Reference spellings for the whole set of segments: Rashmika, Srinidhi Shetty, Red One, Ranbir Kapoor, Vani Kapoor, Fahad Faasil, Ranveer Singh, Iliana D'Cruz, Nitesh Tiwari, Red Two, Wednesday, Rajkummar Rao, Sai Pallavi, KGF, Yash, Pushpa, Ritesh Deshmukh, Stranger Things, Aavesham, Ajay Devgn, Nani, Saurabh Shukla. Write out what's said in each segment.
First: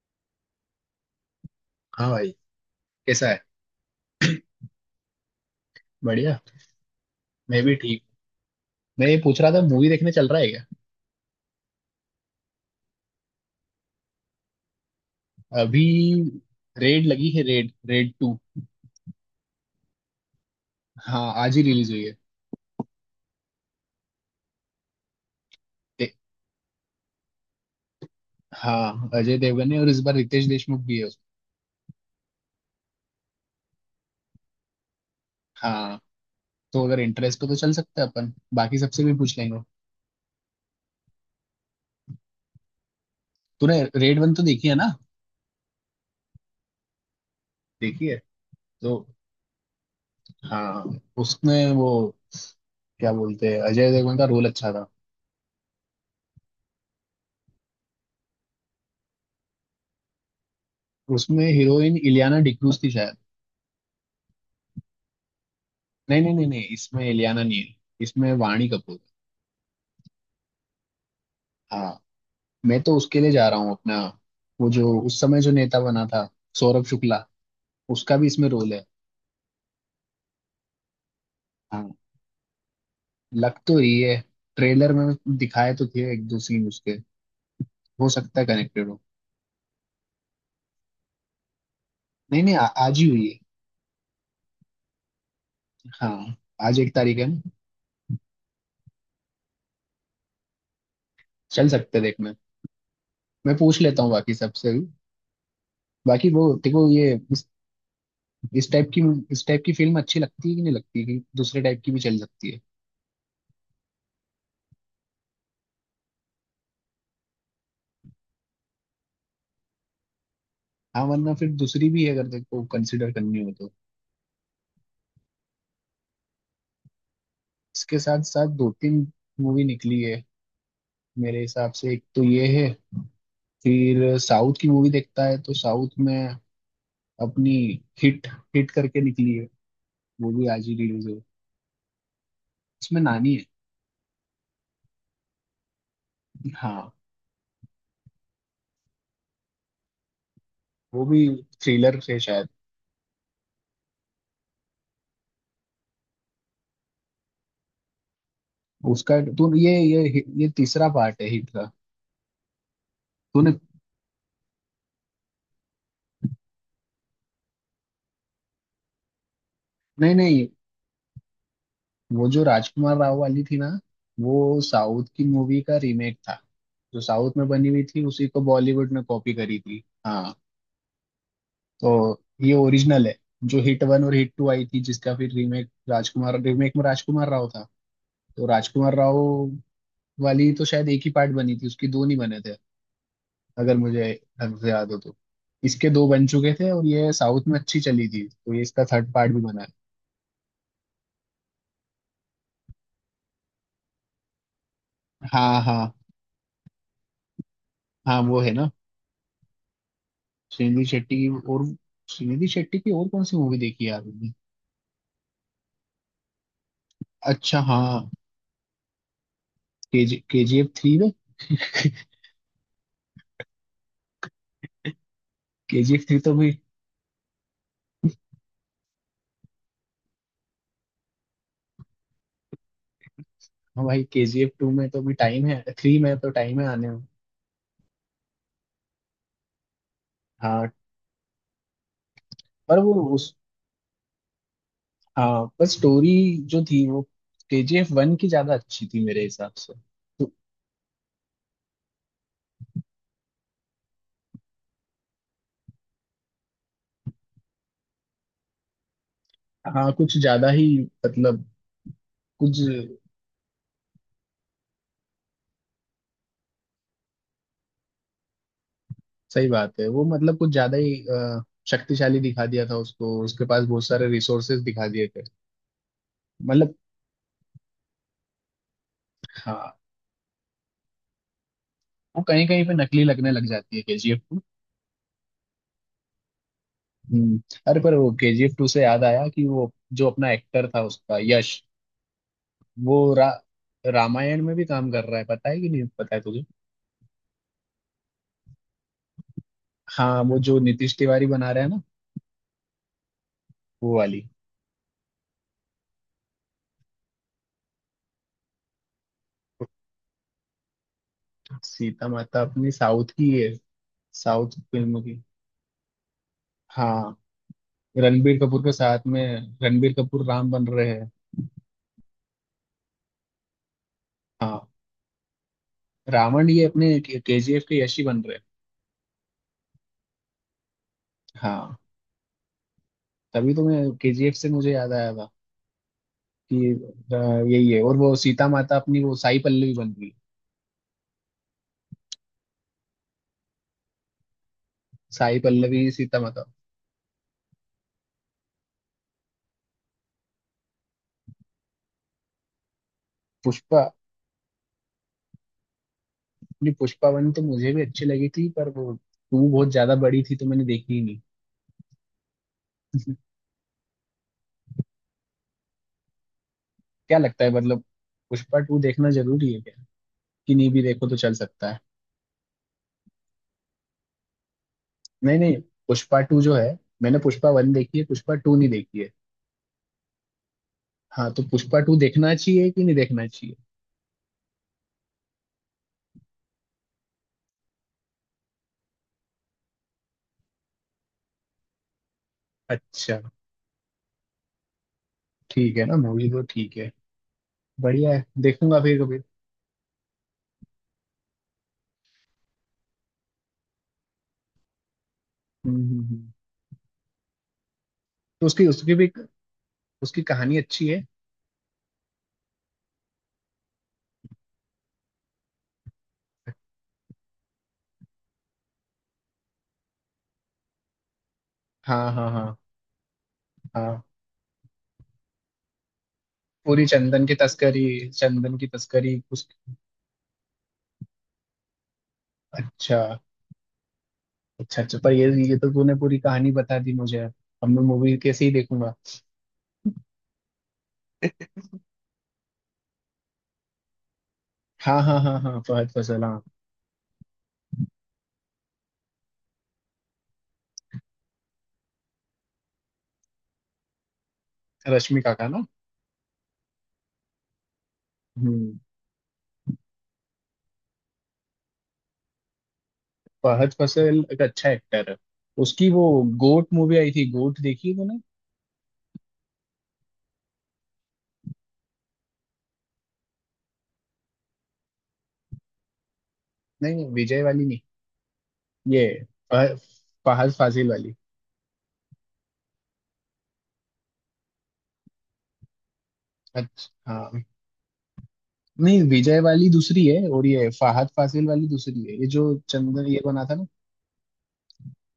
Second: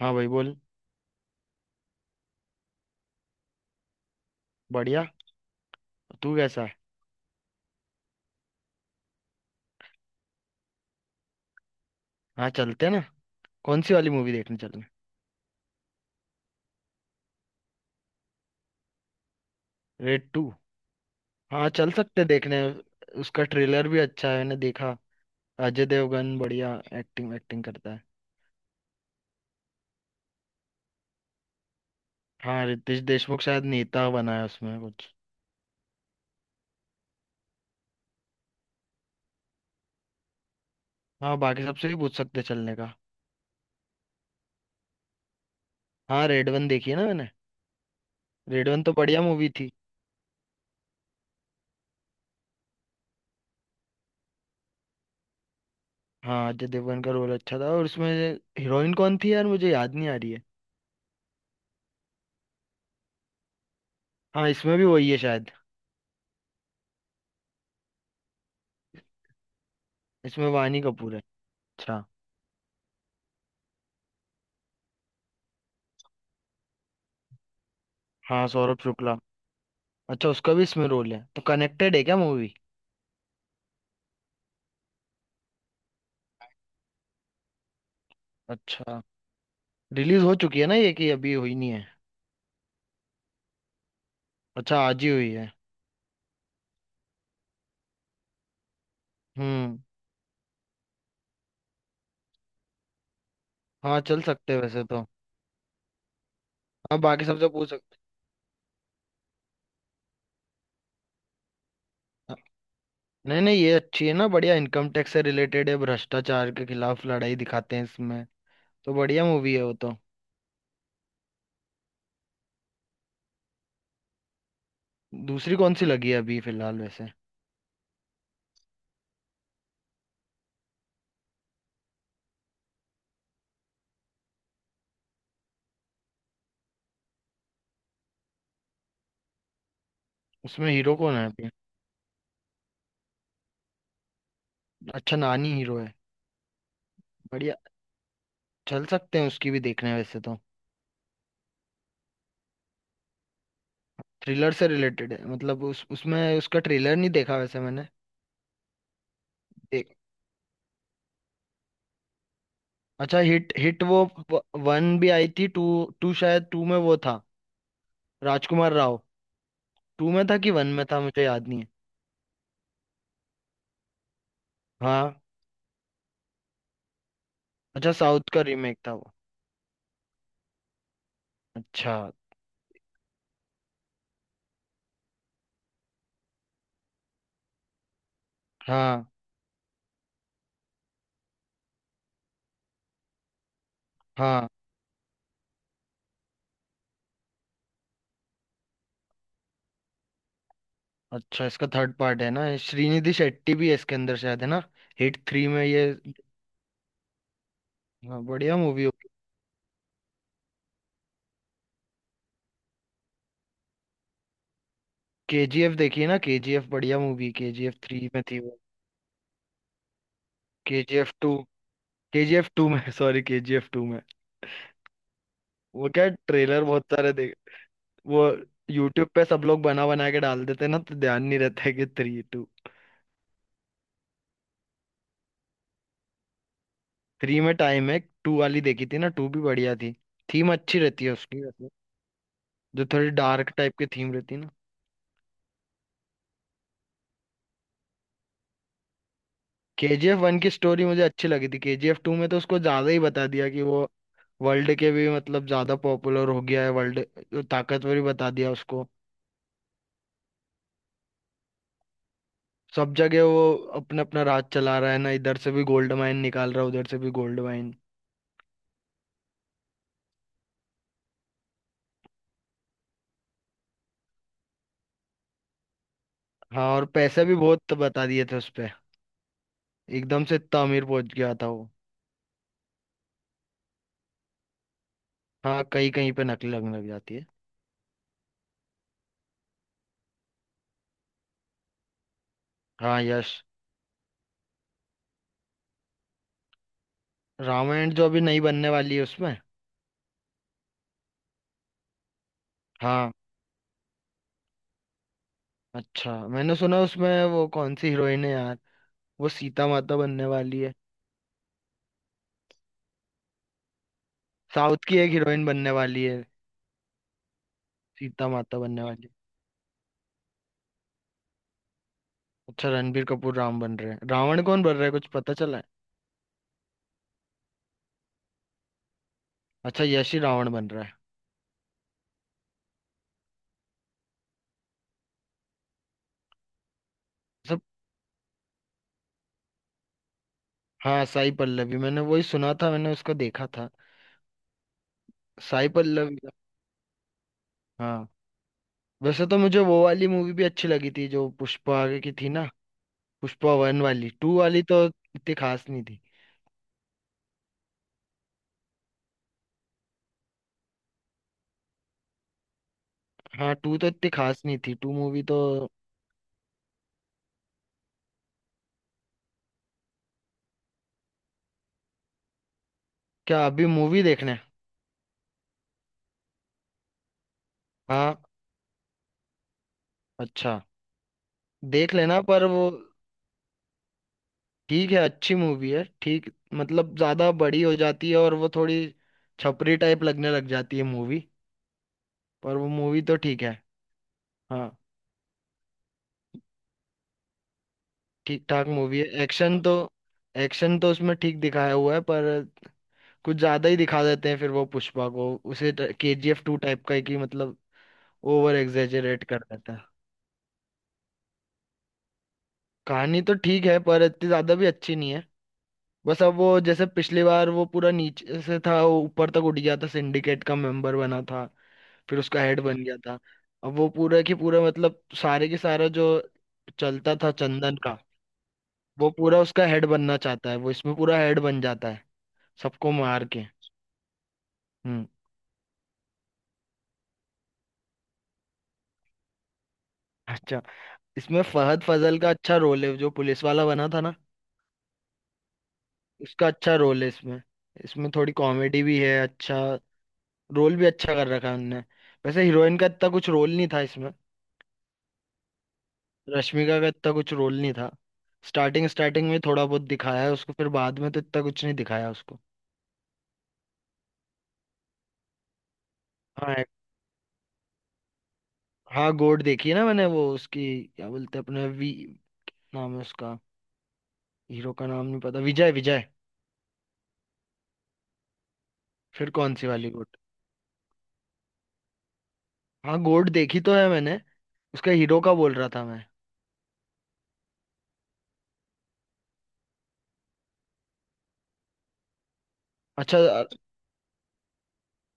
हाँ भाई बोल। हाँ भाई। कैसा है? बढ़िया। तू बढ़िया। कैसा है? मैं भी ठीक। मैं ये पूछ रहा था, मूवी देखने चल रहा है क्या? हाँ चलते हैं ना। कौन सी वाली मूवी देखने चलें? अभी रेड लगी है, Raid Raid two. Raid two? हाँ आज ही हाँ रिलीज चल हुई है। सकते हैं देखने। उसका ट्रेलर भी अच्छा है, मैंने देखा। अजय दे- देवगन बढ़िया एक्टिंग एक्टिंग करता है। हाँ अजय देवगन है और इस बार रितेश देशमुख भी है उसमें। हाँ रितेश देशमुख शायद नेता बना है उसमें कुछ। हाँ। तो अगर इंटरेस्ट हो तो चल सकते हैं अपन, बाकी सबसे भी पूछ लेंगे। हाँ बाकी सबसे भी पूछ सकते हैं चलने का। तूने रेड वन तो देखी है ना? हाँ रेड वन देखी है ना मैंने। देखी है। रेड वन तो तो बढ़िया मूवी थी। हाँ उसमें वो क्या बोलते हैं, अजय देवगन का रोल अच्छा था। हाँ अजय देवगन का रोल अच्छा था, और उसमें हीरोइन कौन थी यार, मुझे याद नहीं आ रही है। उसमें हीरोइन इलियाना डिक्रूज थी शायद। हाँ इसमें भी वही है शायद। नहीं नहीं नहीं नहीं, इसमें इलियाना नहीं है। इसमें वाणी कपूर। इसमें वानी कपूर है। हाँ। अच्छा। मैं तो उसके लिए जा रहा हूँ अपना। वो जो उस समय जो नेता बना था, सौरभ शुक्ला, उसका भी हाँ इसमें रोल सौरभ है। शुक्ला। अच्छा उसका भी इसमें रोल है तो हाँ कनेक्टेड है क्या मूवी? लग तो रही है ट्रेलर में। दिखाए तो थे एक दो सीन उसके। हो सकता है कनेक्टेड हो। अच्छा रिलीज हो चुकी है ना ये, कि अभी हुई नहीं है? नहीं नहीं आज ही हुई है। अच्छा आज ही हुई है। हाँ आज एक तारीख है ना। हम्म। चल सकते हैं देखने। मैं पूछ हाँ लेता हूँ चल बाकी सकते हैं सबसे वैसे भी। तो। बाकी वो देखो, हाँ ये बाकी सबसे पूछ सकते इस टाइप की इस टाइप की फिल्म अच्छी लगती है कि नहीं लगती, कि दूसरे टाइप की भी चल हैं। सकती है? नहीं नहीं ये अच्छी है ना, बढ़िया, इनकम टैक्स से रिलेटेड है, भ्रष्टाचार के खिलाफ लड़ाई दिखाते हैं इसमें। तो बढ़िया मूवी है वो तो। हाँ वरना फिर दूसरी भी है, अगर देखो कंसिडर करनी हो तो। दूसरी कौन सी लगी है अभी फिलहाल वैसे? इसके साथ साथ दो तीन मूवी निकली है। मेरे हिसाब से एक तो ये है। फिर साउथ की मूवी देखता है तो साउथ में अपनी हिट हिट करके निकली है। वो भी आज उसमें ही हीरो रिलीज कौन हुई। है अभी? उसमें नानी है। अच्छा नानी हीरो है। हाँ बढ़िया। चल सकते हैं उसकी भी देखने वैसे तो। वो भी थ्रिलर से शायद। थ्रिलर से रिलेटेड है मतलब, उस उसमें उसका ट्रेलर नहीं देखा वैसे मैंने। उसका तू ये तीसरा पार्ट है हिट का। अच्छा तूने। हिट हिट वो वन भी आई थी टू? टू शायद, टू में वो था, राजकुमार राव। टू नहीं में था नहीं कि वन में था मुझे याद नहीं है। वो जो राजकुमार राव वाली थी ना, वो साउथ हाँ। की मूवी का रीमेक था। जो साउथ में बनी हुई अच्छा थी, उसी साउथ को का रीमेक बॉलीवुड था ने वो। कॉपी करी थी, हाँ। अच्छा। तो ये ओरिजिनल है। जो हिट वन और हिट टू आई थी, जिसका फिर रीमेक में राजकुमार राव था। तो राजकुमार हाँ राव वाली तो शायद एक ही पार्ट बनी थी उसकी, दो नहीं बने थे, अगर मुझे हाँ। ढंग से याद हो तो। इसके दो बन चुके थे और ये साउथ में अच्छी चली थी, तो ये इसका थर्ड पार्ट भी बना है। अच्छा इसका थर्ड पार्ट है ना ये, श्रीनिधि शेट्टी भी है इसके अंदर शायद, है ना, हिट थ्री हाँ में ये। हाँ। हाँ हाँ वो है बढ़िया ना। मूवी होगी। श्रीनिधि शेट्टी की और श्रीनिधि शेट्टी की और कौन सी मूवी देखी है यार मैंने? केजीएफ देखिए ना, केजीएफ बढ़िया मूवी, अच्छा केजीएफ हाँ। थ्री में थी वो। केजीएफ थ्री में। KGF to. केजीएफ टू में सॉरी केजीएफ टू में। वो केजीएफ क्या थ्री तो भी। ट्रेलर बहुत सारे देख वो, यूट्यूब पे सब लोग बना बना के डाल देते हैं ना, तो ध्यान नहीं रहता है कि थ्री टू। हाँ भाई केजीएफ टू में तो भी टाइम है, थ्री में तो टाइम है आने में। थ्री में टाइम है। टू वाली देखी थी ना, टू भी बढ़िया थी। थीम हाँ अच्छी रहती है उसकी वैसे, पर जो वो थोड़ी उस। डार्क टाइप की थीम रहती है ना। हाँ पर स्टोरी जो थी वो केजीएफ वन की ज्यादा अच्छी थी मेरे हिसाब से। केजीएफ तो वन की स्टोरी मुझे अच्छी लगी थी। केजीएफ टू में तो उसको ज्यादा ही बता दिया कि वो वर्ल्ड के भी मतलब ज्यादा पॉपुलर हो गया है, वर्ल्ड ताकतवर ही बता दिया उसको। हाँ कुछ ज्यादा ही, मतलब कुछ। सब जगह वो अपना अपना राज चला रहा है ना, इधर से भी गोल्ड माइन निकाल रहा है, उधर से भी गोल्ड माइन। सही बात है, वो मतलब कुछ ज्यादा ही शक्तिशाली दिखा दिया था उसको, उसके पास बहुत सारे रिसोर्सेज दिखा दिए थे। हाँ मतलब। और पैसे भी बहुत बता दिए थे उस, हाँ। एकदम से इतना अमीर पहुंच गया था वो। वो कहीं कहीं पे नकली लगने लग जाती है केजीएफ टू। हाँ कहीं कहीं पे नकली लगने लग जाती है। हम्म। अरे पर वो केजीएफ टू से याद आया कि वो जो अपना एक्टर था उसका यश, वो हाँ रा, यश। रामायण में भी काम कर रहा है, पता है कि नहीं पता है तुझे? रामायण जो अभी नई बनने वाली है उसमें। हाँ वो जो नीतीश तिवारी बना रहा है ना, हाँ। वो वाली। अच्छा मैंने सुना, उसमें वो कौन सी हीरोइन है यार, वो सीता माता बनने वाली है। सीता माता अपनी साउथ की है, साउथ साउथ की फिल्म एक की। हीरोइन बनने वाली है, हाँ सीता रणबीर माता कपूर के बनने वाली साथ है। में, रणबीर कपूर राम बन रहे हैं। अच्छा रणबीर कपूर राम बन रहे हैं, रावण हाँ कौन बन रहा है कुछ पता चला है? रावण ये अपने केजीएफ के यश ही बन रहे अच्छा यश ही रावण बन रहा है। हैं। हाँ तभी तो मैं केजीएफ से मुझे याद आया था कि अ, सब। यही है। और वो सीता माता अपनी वो साई पल्लवी बन रही है। हाँ साई पल्लवी, मैंने वही सुना था, मैंने उसको देखा था। साई साई पल्लवी पल्लवी सीता का। माता। हाँ। वैसे तो मुझे वो वाली मूवी भी अच्छी लगी थी जो पुष्पा आगे की थी ना, पुष्पा वन पुष्पा। वाली, टू वाली तो इतनी खास नहीं थी। अपनी पुष्पा वन तो मुझे भी अच्छी लगी थी पर वो टू बहुत ज्यादा बड़ी थी तो मैंने देखी ही नहीं। हाँ टू तो इतनी खास नहीं थी, टू मूवी तो। क्या लगता है, मतलब पुष्पा टू देखना जरूरी है क्या, कि नहीं भी देखो तो चल सकता है? क्या अभी मूवी देखने? नहीं नहीं पुष्पा टू जो है, मैंने पुष्पा वन देखी है, हाँ। पुष्पा टू नहीं देखी है। अच्छा। हाँ तो पुष्पा देख टू लेना, देखना पर वो चाहिए कि नहीं देखना चाहिए? ठीक है, अच्छी मूवी है, ठीक, मतलब ज्यादा बड़ी हो जाती है और वो थोड़ी छपरी टाइप लगने लग जाती है मूवी, पर वो मूवी तो अच्छा। ठीक है। हाँ। ठीक है ना, मूवी तो ठीक है। बढ़िया है, ठीक ठाक देखूंगा फिर मूवी है, कभी। एक्शन तो, उसमें ठीक दिखाया हुआ है, पर कुछ ज्यादा ही दिखा देते हैं फिर वो पुष्पा को उसे। हम्म हम्म, हम्म। केजीएफ टू टाइप का है कि मतलब तो ओवर उसकी उसकी भी एग्जेजरेट कर देते हैं। उसकी कहानी अच्छी है। कहानी तो ठीक है पर इतनी ज्यादा भी अच्छी नहीं है। बस अब वो, जैसे पिछली बार वो पूरा नीचे से था, वो ऊपर तक उठ गया था, सिंडिकेट का मेंबर बना था, हाँ फिर हाँ उसका हाँ हेड बन गया था। अब वो हाँ। पूरा की पूरा मतलब सारे के सारा जो पूरी चलता चंदन था की चंदन तस्करी। का, चंदन की वो तस्करी पूरा उस। उसका हेड बनना चाहता है, वो इसमें पूरा हेड बन जाता है सबको अच्छा। मार के। अच्छा अच्छा हम्म। पर ये तो तूने पूरी कहानी बता दी मुझे, अब मैं मूवी कैसे ही देखूंगा? अच्छा। इसमें फहद फजल का अच्छा रोल है, जो पुलिस वाला बना था ना, हाँ हाँ हाँ हाँ फहद फैसल हाँ। उसका अच्छा रोल है इसमें। इसमें थोड़ी कॉमेडी भी है, अच्छा रोल भी अच्छा कर रखा है उनने। वैसे हीरोइन का इतना कुछ रोल नहीं था इसमें। रश्मिका का ना। रश्मिका का इतना कुछ रोल नहीं था। हम्म। स्टार्टिंग स्टार्टिंग में थोड़ा बहुत दिखाया है उसको, फिर बाद में तो इतना कुछ नहीं दिखाया उसको। फहद फैसल एक अच्छा एक्टर है। उसकी वो हाँ गोट एक-। मूवी आई थी। गोट देखी तूने? हाँ गोड देखी है ना मैंने, वो उसकी क्या बोलते हैं अपने वी नाम है उसका, हीरो का नाम नहीं पता, विजय विजय। नहीं नहीं विजय वाली नहीं। ये फिर कौन सी फह- वाली गोड? फहद फासिल वाली। हाँ गोड देखी तो है मैंने, उसका हीरो का बोल रहा था मैं। अच्छा हाँ। नहीं विजय वाली दूसरी है और ये फहद फासिल वाली दूसरी है, ये जो चंदन अच्छा ये बना अ-। था ना।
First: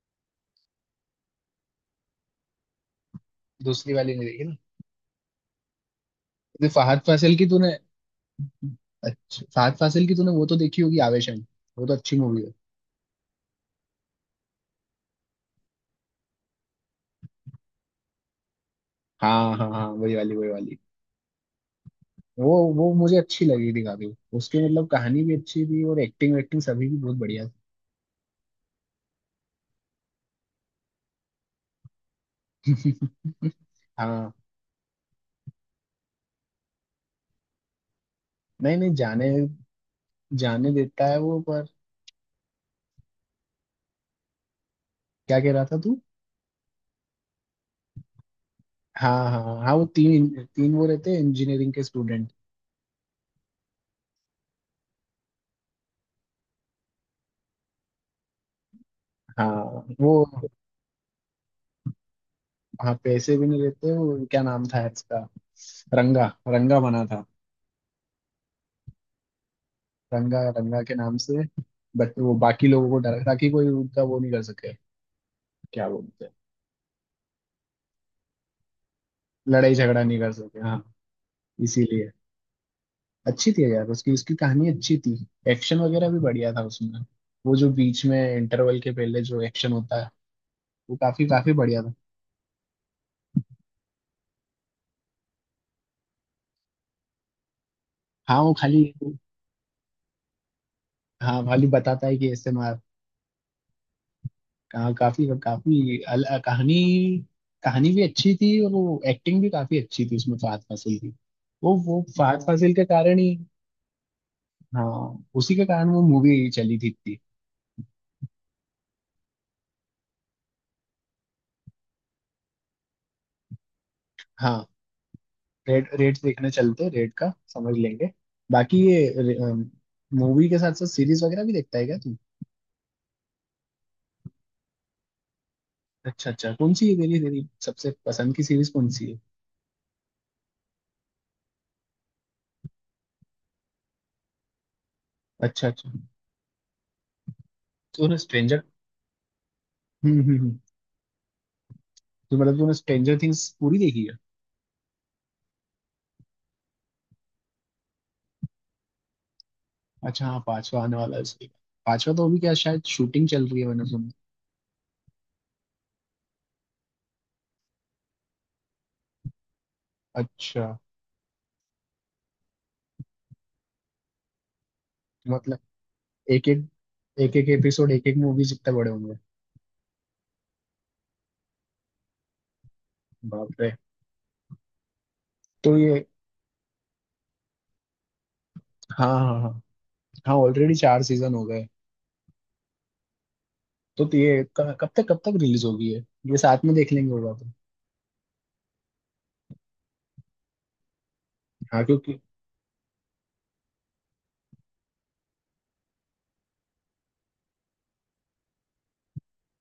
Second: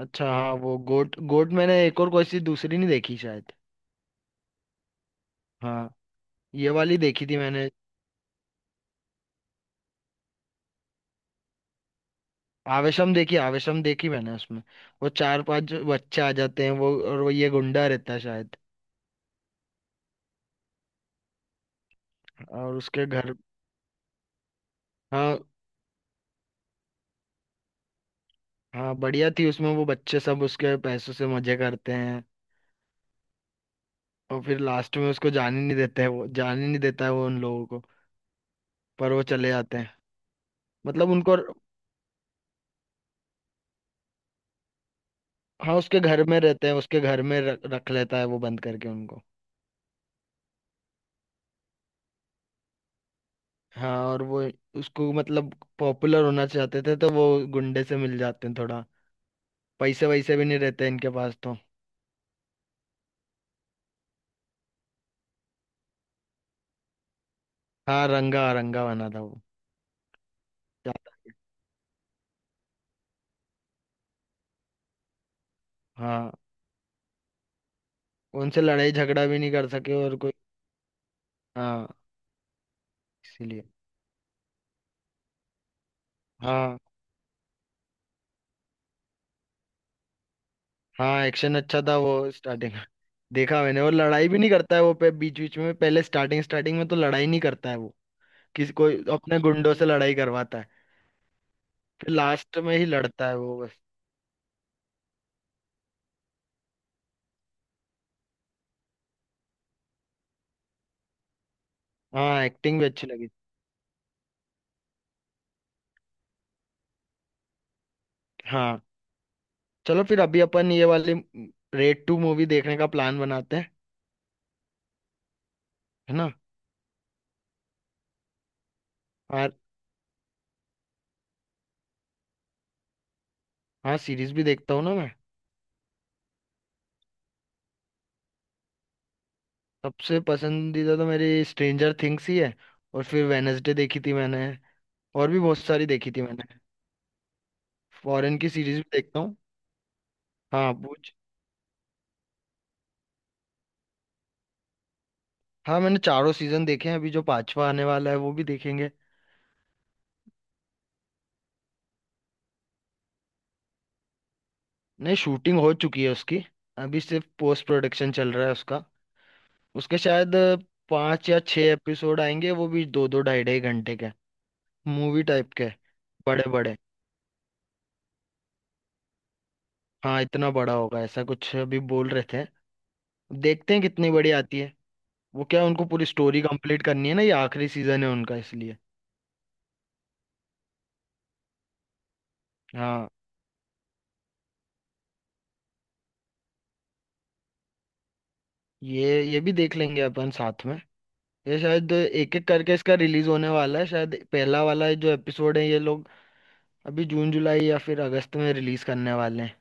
अच्छा हाँ वो गोट गोट, मैंने एक और कोई सी दूसरी नहीं देखी शायद। दूसरी वाली नहीं देखी ना? हाँ ये ये वाली फहद देखी फासिल थी की मैंने। तूने। अच्छा फहद फासिल की तूने वो तो देखी होगी आवेशन। वो तो अच्छी मूवी है। आवेशम देखी, आवेशम देखी मैंने, उसमें वो चार पांच जो बच्चे आ जाते हैं वो, और वो ये गुंडा रहता है शायद, हाँ हाँ हाँ वही वाली वही वाली। वो और वो उसके मुझे घर। अच्छी लगी थी काफी। उसकी मतलब कहानी भी हाँ। अच्छी थी और एक्टिंग वेक्टिंग सभी भी बहुत बढ़िया हाँ बढ़िया थी, उसमें वो बच्चे सब उसके पैसों से मजे करते हैं, थी। हाँ। और फिर लास्ट में उसको जाने नहीं देते हैं, वो जाने नहीं देता है वो उन लोगों को। नहीं नहीं पर वो जाने चले जाते हैं, जाने देता मतलब है उनको। वो, पर क्या कह रहा हाँ था तू? उसके घर में रहते हैं, उसके घर में रख लेता है वो बंद करके हाँ उनको। हाँ हाँ हाँ, वो तीन। तीन वो रहते हैं इंजीनियरिंग के स्टूडेंट। हाँ और वो उसको, मतलब पॉपुलर होना चाहते थे, तो वो गुंडे से मिल जाते हैं थोड़ा, हाँ पैसे वो। वैसे भी नहीं रहते इनके पास तो। हाँ पैसे भी नहीं रहते, वो क्या नाम था इसका? रंगा रंगा बना था। हाँ रंगा रंगा बना था वो। रंगा रंगा के नाम याद-। से। बट वो बाकी लोगों को डरा ताकि कोई उनका वो नहीं कर सके। क्या बोलते हाँ हैं। उनसे लड़ाई झगड़ा भी नहीं कर लड़ाई सके झगड़ा और नहीं कर कोई। सके, हाँ। हाँ इसीलिए। अच्छी थी इसीलिए। यार, उसकी उसकी कहानी अच्छी थी। एक्शन वगैरह भी बढ़िया था हाँ। उसमें। वो जो बीच में इंटरवल के पहले जो एक्शन होता है, वो हाँ काफी काफी एक्शन अच्छा बढ़िया था। था वो स्टार्टिंग देखा मैंने, और लड़ाई भी नहीं करता है वो पे बीच बीच में पहले, स्टार्टिंग स्टार्टिंग में तो लड़ाई नहीं करता है वो, हाँ वो किसी खाली। कोई अपने गुंडों से लड़ाई करवाता है, हाँ खाली बताता फिर है कि ऐसे लास्ट में मार। ही लड़ता है वो बस। कहाँ काफी काफी कहानी। कहानी भी अच्छी थी और वो एक्टिंग भी काफी अच्छी थी उसमें फहद फासिल की। वो फहद हाँ फासिल एक्टिंग के भी अच्छी कारण लगी। ही। हाँ उसी के कारण वो मूवी चली थी इतनी। हाँ चलो फिर, अभी अपन ये वाली रेड टू मूवी देखने का प्लान बनाते हैं, हाँ। रेट है रेट ना। देखने चलते, रेट का समझ लेंगे। बाकी ये और। मूवी के साथ साथ सीरीज वगैरह भी देखता है क्या तू? हाँ सीरीज भी देखता हूँ ना मैं। अच्छा अच्छा, कौन सी है तेरी तेरी सबसे पसंद की सीरीज कौन सी है? सबसे पसंदीदा तो मेरी स्ट्रेंजर थिंग्स ही है, और फिर वेनसडे देखी थी मैंने, और भी बहुत अच्छा सारी अच्छा, देखी थी मैंने। तूने फॉरेन की स्ट्रेंजर। सीरीज भी देखता हूँ। हम्म हम्म हम्म। हाँ पूछ। तो मतलब तूने स्ट्रेंजर थिंग्स पूरी देखी है? हाँ मैंने चारों सीजन देखे हैं, अभी जो पांचवा आने वाला है वो भी देखेंगे। अच्छा हाँ पांचवा आने वाला है उसके। पांचवा तो अभी क्या शायद शूटिंग चल रही है, मैंने सुना। नहीं शूटिंग हो चुकी है उसकी, अभी सिर्फ पोस्ट प्रोडक्शन चल रहा है उसका। उसके शायद अच्छा। 5 या 6 एपिसोड आएंगे, वो भी 2-2 ढाई-ढाई घंटे के, मूवी टाइप मतलब के, एक बड़े एक। बड़े। एक एक एपिसोड एक एक मूवी जितने बड़े होंगे। हाँ इतना बड़ा होगा ऐसा कुछ अभी बोल रहे थे। बाप रे। देखते हैं कितनी बड़ी आती है। वो क्या है, तो उनको ये। पूरी स्टोरी कंप्लीट करनी है ना, ये आखिरी सीजन है उनका इसलिए। हाँ हाँ हाँ हाँ ऑलरेडी चार सीजन हो गए। हाँ तो ये कब तक रिलीज होगी है? ये साथ में देख लेंगे होगा तो। ये भी देख लेंगे अपन साथ में। ये हाँ शायद क्योंकि। एक एक करके इसका रिलीज होने वाला है, शायद पहला वाला जो एपिसोड है ये लोग अभी जून जुलाई या फिर अगस्त में रिलीज करने वाले हैं।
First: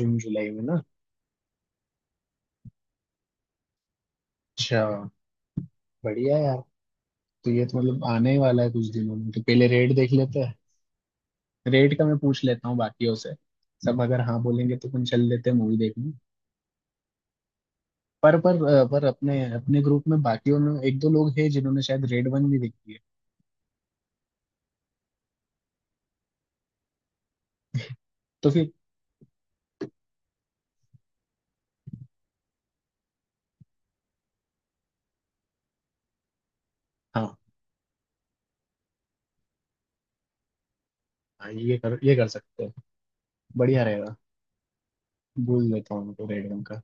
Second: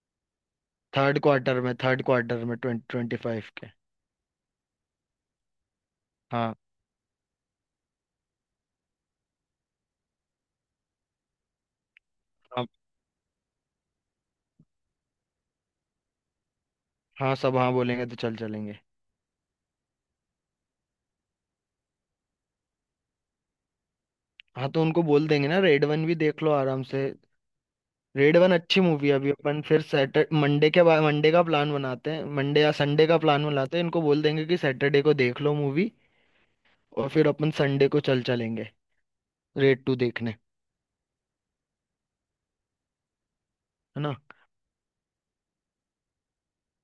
जून जुलाई में ना। थर्ड क्वार्टर में 2025 के। अच्छा बढ़िया है हाँ। यार। तो ये तो मतलब आने ही वाला है कुछ दिनों में, तो पहले रेट देख लेते हैं। रेट का मैं पूछ हाँ। लेता हूँ बाकियों से। सब अगर हाँ बोलेंगे तो अपन चल लेते हैं मूवी देखने। हाँ सब हाँ बोलेंगे तो चल चलेंगे। पर अपने अपने ग्रुप में बाकियों में एक दो लोग हैं जिन्होंने शायद रेड वन भी देखी है। हाँ तो उनको बोल देंगे ना, रेड वन भी देख लो आराम से, रेड तो वन फिर। अच्छी मूवी है, अभी अपन फिर सैटरडे मंडे के बाद मंडे का प्लान बनाते हैं, मंडे या संडे का प्लान बनाते हैं, इनको बोल देंगे कि सैटरडे को देख लो मूवी, और फिर हाँ अपन संडे को चल चलेंगे रेड टू देखने, हाँ ये कर सकते हैं। बढ़िया है ना। रहेगा। भूल लेता हूँ उनको रेड वन का।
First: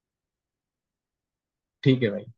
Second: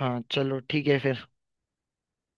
हाँ चलो ठीक है फिर। ठीक है भाई।